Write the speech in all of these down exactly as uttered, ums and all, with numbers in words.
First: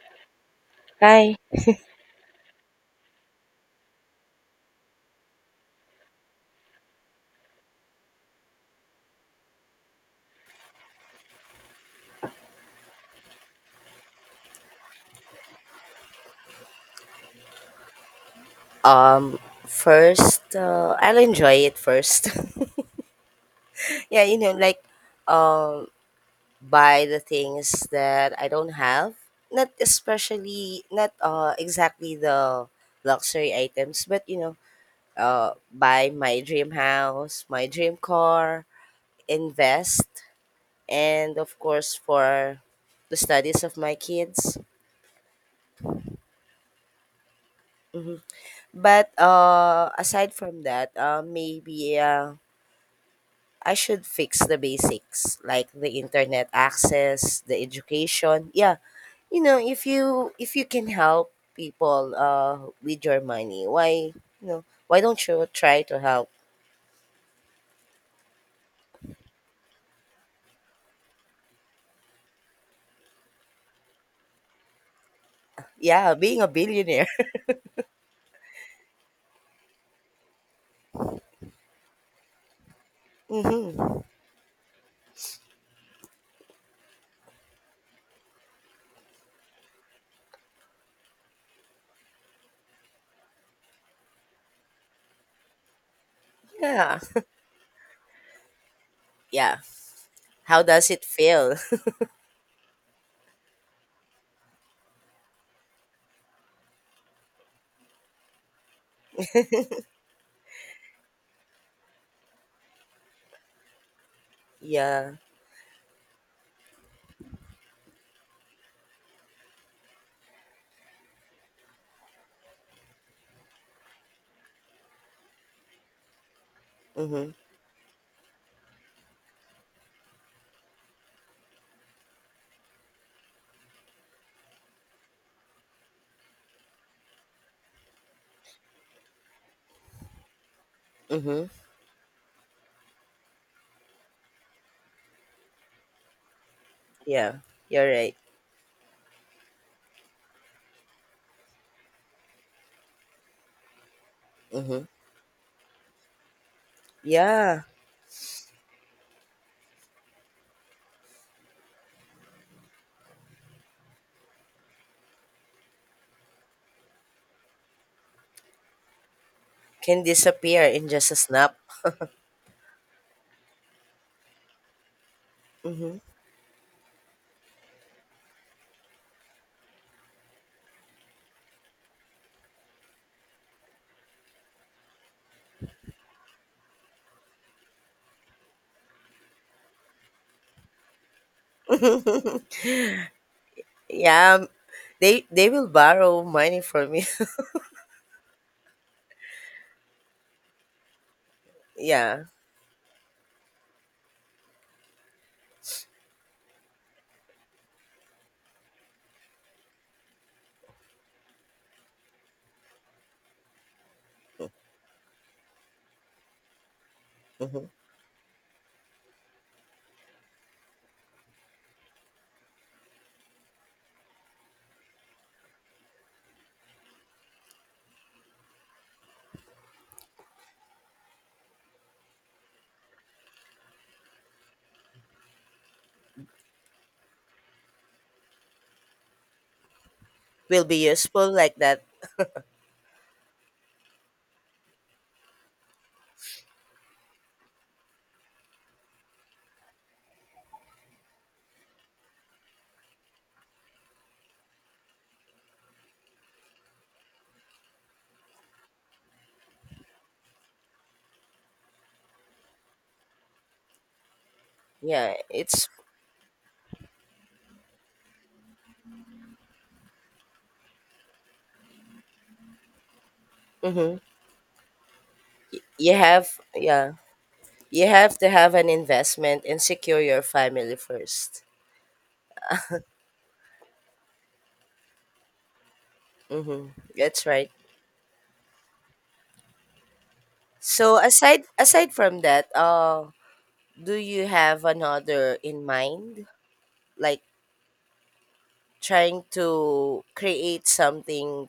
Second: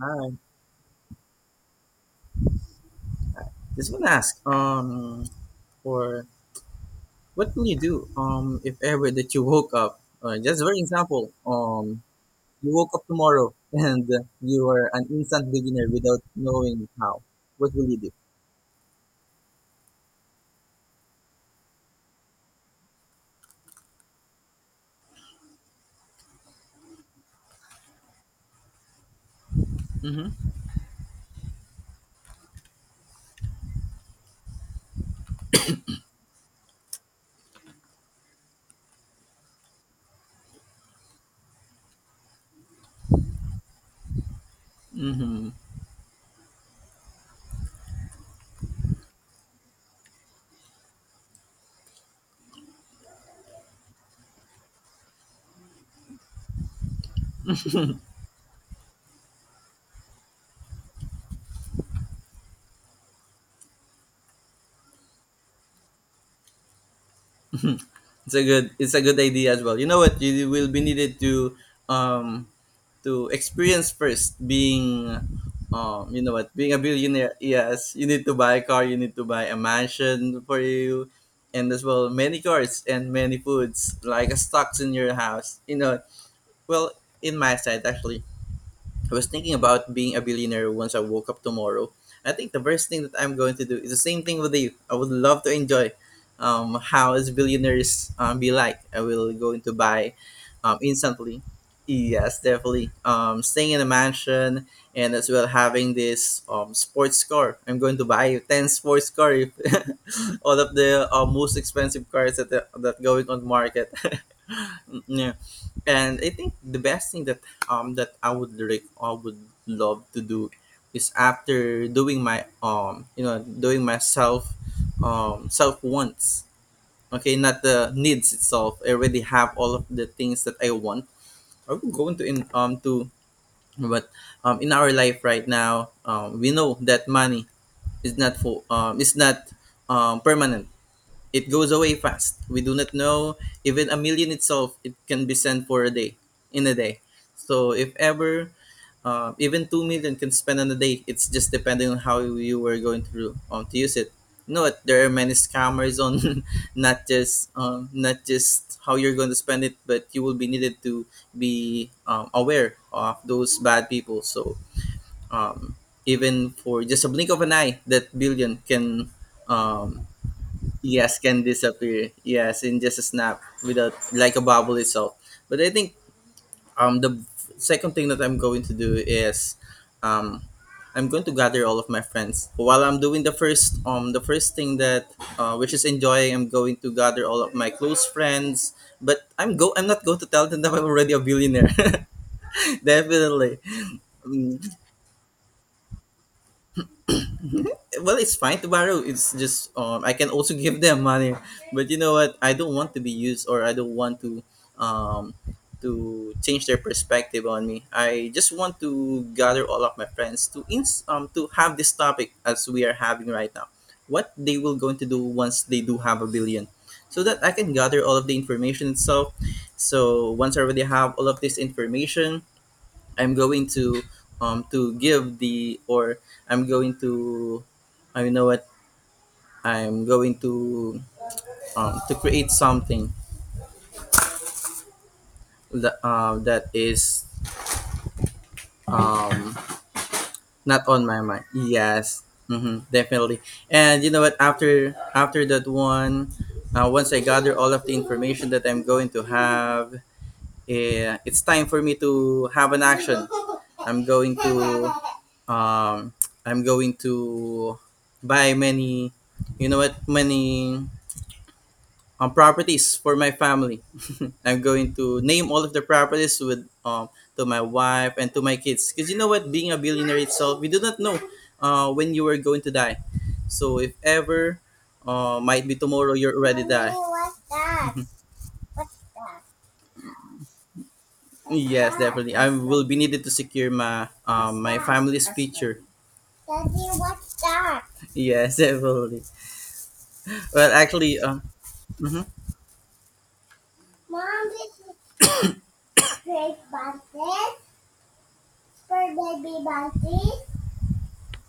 Hi. Hi. Just want to ask, um, for what will you do, um, if ever that you woke up? Uh, just for example, um, you woke up tomorrow and you are an instant beginner without knowing how. What will you do? Um, First, uh, I'll enjoy it first. Yeah, you know, like buy the things that I don't have. Not Mm-hmm. especially, not uh, exactly the luxury items, but you know, uh, buy my dream house, my dream car, invest, and of course for the studies of my kids. Mm-hmm. But uh, aside from that, uh, maybe uh, I should fix the basics like the internet access, the education. Yeah, you know, if you if you can help people uh with your money, why you know why don't you try to help? It's a good it's a good idea as well. You know what you will be needed to um to experience first being um Yeah, you know being a what, being a billionaire. billionaire. Yes, you need to buy a car, you need to buy a mansion for you, and as well many cars and many foods Hmm. like stocks in your house you know Well, in my side actually, I was thinking about being a billionaire once I woke up tomorrow. I think the first thing that I'm going to do is the same thing with you. I would love to enjoy um, Yeah, how is billionaires um, be like. I will yeah. going to buy How um, does it instantly. feel? Yes, definitely. Um, staying in a mansion and as well having this um, sports car. I'm going to buy you ten sports car, if- all of the uh, most expensive cars that that going on the market. Yeah. Yeah, and I think the best thing that um that I would rec- I would love to do is after doing my um you know, doing my self um self wants. Mm-hmm. Okay, not the needs itself. I already have all of the things that I want. I would go into in um to, but um in our life right now, um we know that money is not for um is not um permanent. Mm-hmm. It goes away fast. We do not know, even a million itself. It can be sent for a day, in a day. Yeah, So you're if right. ever, uh, even two million can spend on a day. It's just depending on how you were going to um, to use it. No, Mm-hmm. there are many scammers on not just Yeah, um, not just how you're going to spend it, but you will be needed to be um, aware of those bad people. So um, even for just a blink of an eye, that billion can can um, disappear in just a yes, can snap. disappear, yes, in just a snap, without like a bubble itself. But I think Mm-hmm. um the second thing that I'm going to do is um I'm going to gather all of my friends while I'm doing the first um the first thing that uh, which is enjoying. I'm going to gather all of my close friends, but i'm go I'm not going to tell them that I'm already a billionaire. Definitely. Yeah, they they will borrow money from you. Well, it's fine to borrow. It's just um I can also give them money, but you know Yeah. what, I don't want to be used, or I don't want to um to change their perspective on me. I just want to gather all of my friends to ins um to have this topic as we are having right now. What they will going to do once they do have a billion, so that I Hmm. can gather all of the information itself. So once I already have all of this information, I'm going to um to give the, or I'm going to, I know what I'm going to um to create something that uh, that is um Will not be on my useful mind. like that. Yes, mm-hmm, definitely. And you know what? After after that one, uh, once I gather all of the information that I'm going to have, eh, it's time for me to have an action. I'm going to um, I'm going to buy many, you know what, many um, properties for my family. I'm going Yeah, to name all it's. of the properties with um to my wife and to my kids. Because you know what, being a billionaire itself, we do not know uh, when you are going to die. So if Hmm. ever, uh, might be You tomorrow, have, you're already die. yeah, What's you that? have to have an What's that? investment and secure your family first. Yes, definitely. I will be needed to secure my um my family's future. Daddy, Mm-hmm. That's what's right. that? Yes, definitely. Well, So actually, uh aside aside from mhm. that, uh do Mom, you have this is another in mind, great like bounces trying for baby to bounces. create something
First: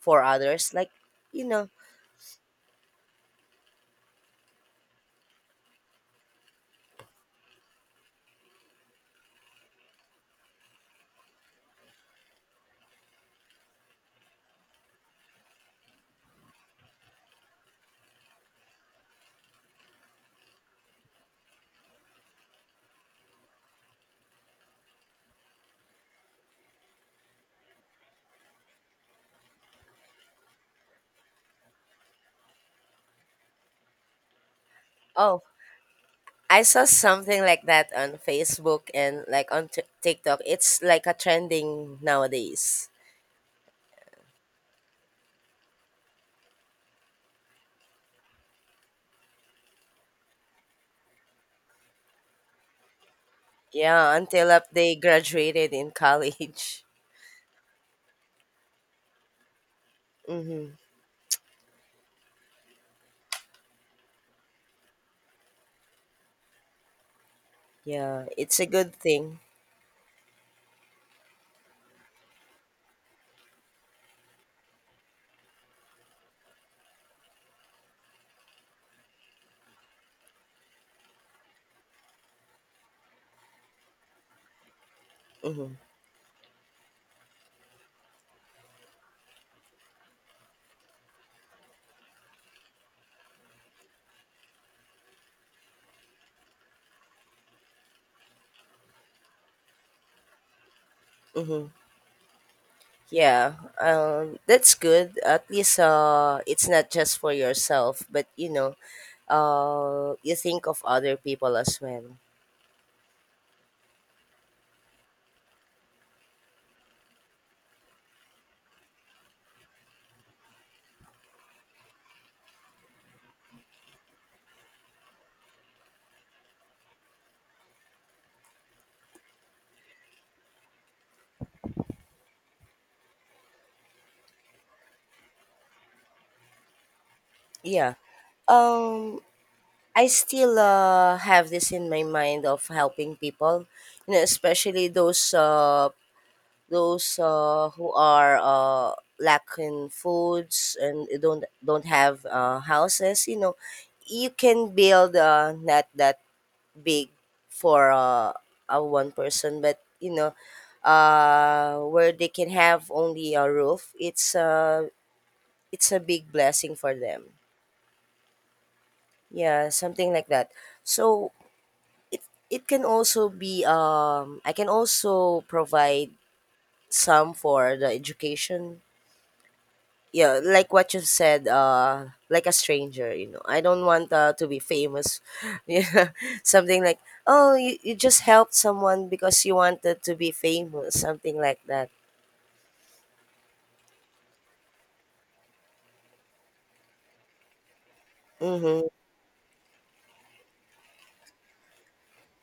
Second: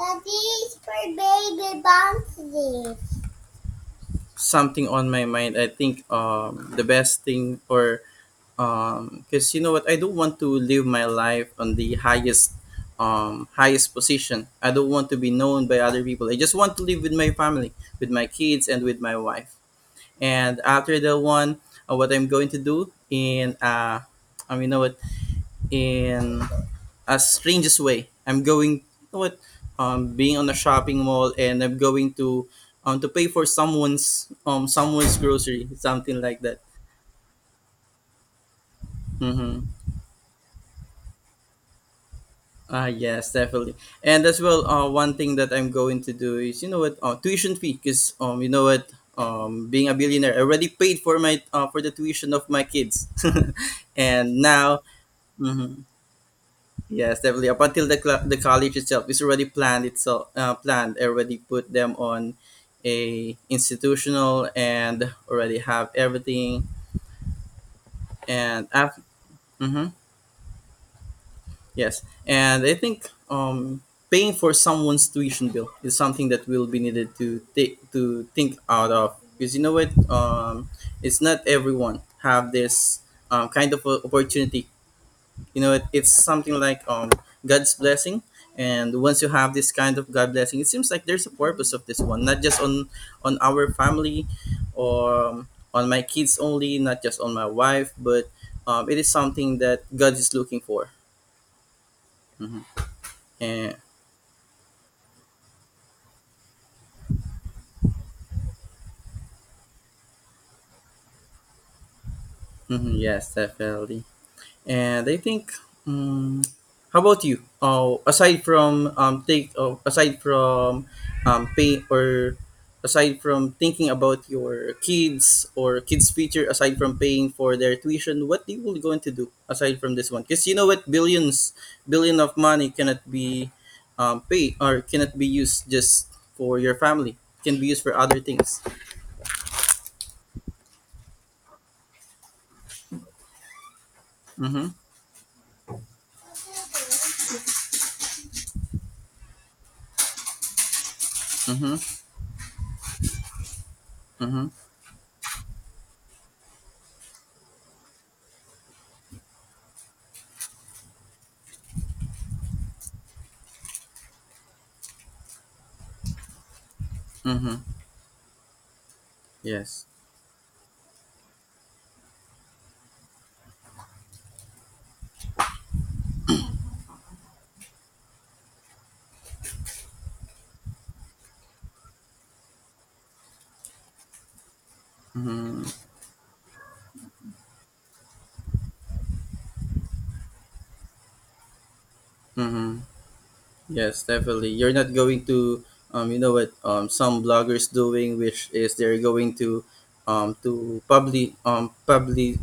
for others, it's like for you know baby bounces. Something on my mind. I think um the best thing, or um because you know what, I don't want to live my life on the highest um highest position. I don't want to be known by other people. I just want to live with my family, with my kids and with my wife. And after the one, uh, what I'm going to do in uh I mean, you know what, in a strangest way, I'm going, you know what, um being on a shopping mall, and I'm going to um to pay for someone's um someone's Oh, grocery, something like that. I saw something like that on Facebook and like Mm-hmm. on t- TikTok. It's like a trending Ah, nowadays. yes, definitely. And as well, uh, one thing that I'm going to do is, you know what, uh, tuition fee, because, um, you know what, um, being a billionaire, I already paid for my, uh, for the tuition of my kids. Yeah, And until up now, they graduated mhm, in college. yes, definitely, up until the, cl- the college itself is already planned itself, uh, Mm-hmm. planned, I already put them on a institutional and already have everything. Yeah, it's a And good after, thing. yes, and I think um, paying for someone's tuition bill is something that will be needed to take to think out of, because you know what, um, it's not everyone have this um, kind of a opportunity. You know, Mm-hmm. it, it's something like um, God's blessing. And once you have this kind of God blessing, it seems like there's a purpose of this one, not just on on our family, or um, on my kids only, not just on my wife, but um, it is something that God is looking for. Mm-hmm. Mhm. Yeah, And um, that's good. At least uh, it's not just for yourself, but you know, uh, you think of other people as well. mhm, yes, definitely. And I think, um, how about you? Oh, aside from um, take, oh, aside from um, pay or aside from thinking about your kids or kids' future, aside from paying for their tuition, what do you will going to do aside from this one? Because you know what, billions, billion of money cannot be um, paid, or cannot be used just for your family. It can be used Yeah. for other things. Um, I still uh, have this in my mind of helping people, you know, Mm-hmm. especially those uh, those uh, who are uh, lacking foods and don't don't Mm-hmm. have uh, houses, you know. You Mm-hmm. can build, uh, not that big, for uh, a one person, but you know, uh, where they can have only a roof. It's uh, it's a big blessing for them. Mm-hmm. Yeah, Yes. something like that. So it it can also be, um I can also provide some for the education. Yeah, like what you said, uh like a stranger. You know, I don't want, uh, to be famous. Mm-hmm. Yeah, something like, oh, you, you just helped someone because you wanted to be famous, something like that. Mm-hmm. Yes, definitely. You're not going to, um, you know what, um, some bloggers doing, which is Mm-hmm. they're going to, um, to public, um, public,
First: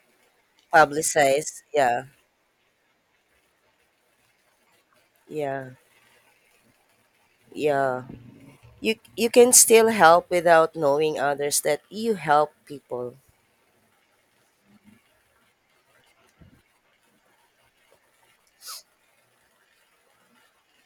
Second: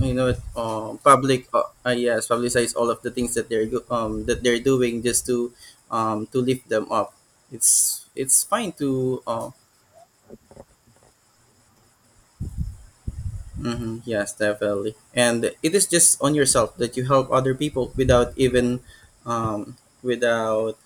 you know, what, um, public, Publicized, uh, uh, yeah. yes, publicize all of the things that they're, go- um, that they're doing just to, Yeah. um, to lift them up. Yeah, It's it's fine you to, you uh, can still help without knowing others that you help people. mm-hmm. Yes, definitely. And it is just on yourself that you help other people without even, um, without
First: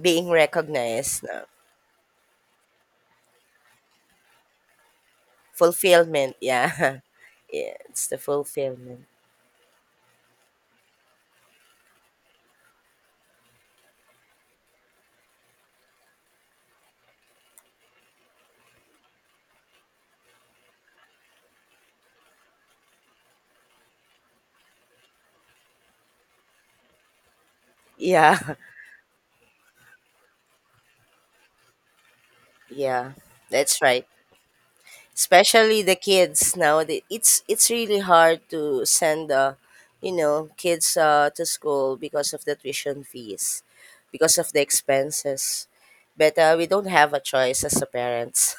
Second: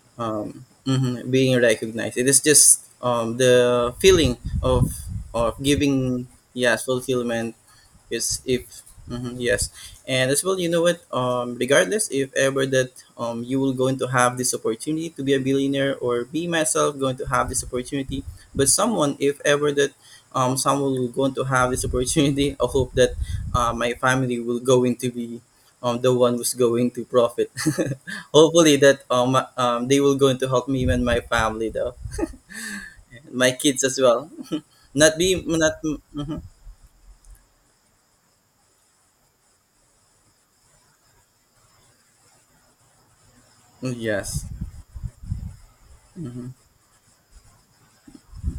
Being um, recognized mhm, now. being recognized. It is just um, the feeling of of giving, Fulfillment, yeah. yes, fulfillment. Yeah, it's the It's if, fulfillment. mhm, yes, and as well, you know what? Um, regardless, if ever that um you will going to have this opportunity to be a billionaire, or be myself going to have this opportunity, but someone, if ever that um someone will going to have this opportunity, I hope that uh, my family will going to be um the one who's going to profit. Yeah. Hopefully that um um they will going to help me and my family though, Yeah, and my that's kids as right. well. Not be not. Especially the Mhm. kids now. it's it's really hard to send, uh, you know, kids uh, to school because of the tuition fees, because Yes. of the expenses. But uh, we don't have a choice as a parents.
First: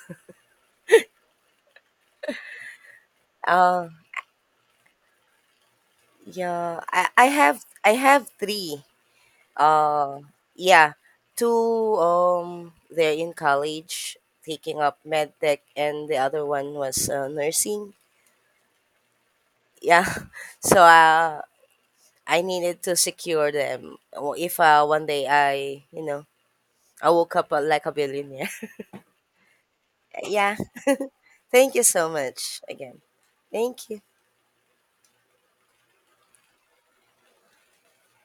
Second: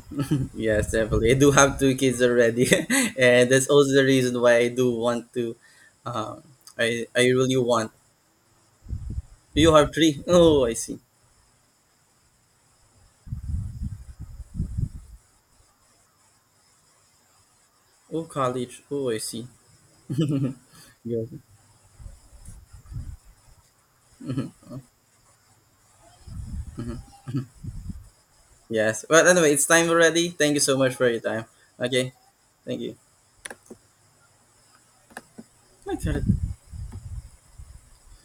Yes, definitely. I do have two kids already. And that's uh also the reason why I do want to. Um, yeah, I i i I really have, want. I have three. You have uh three. Oh, I yeah, see. two, um they're in college, taking up med tech, and the other one was uh, nursing. Oh, college. Oh, I see. Yeah. So Yes. uh I needed to secure them Mhm. if uh, one day I, you know, Mhm. I woke up uh, like a billionaire. Yes. Well, anyway, it's time already. Thank Yeah. you so much for your time. Thank you so Okay. much Thank you. again. Thank you. Okay.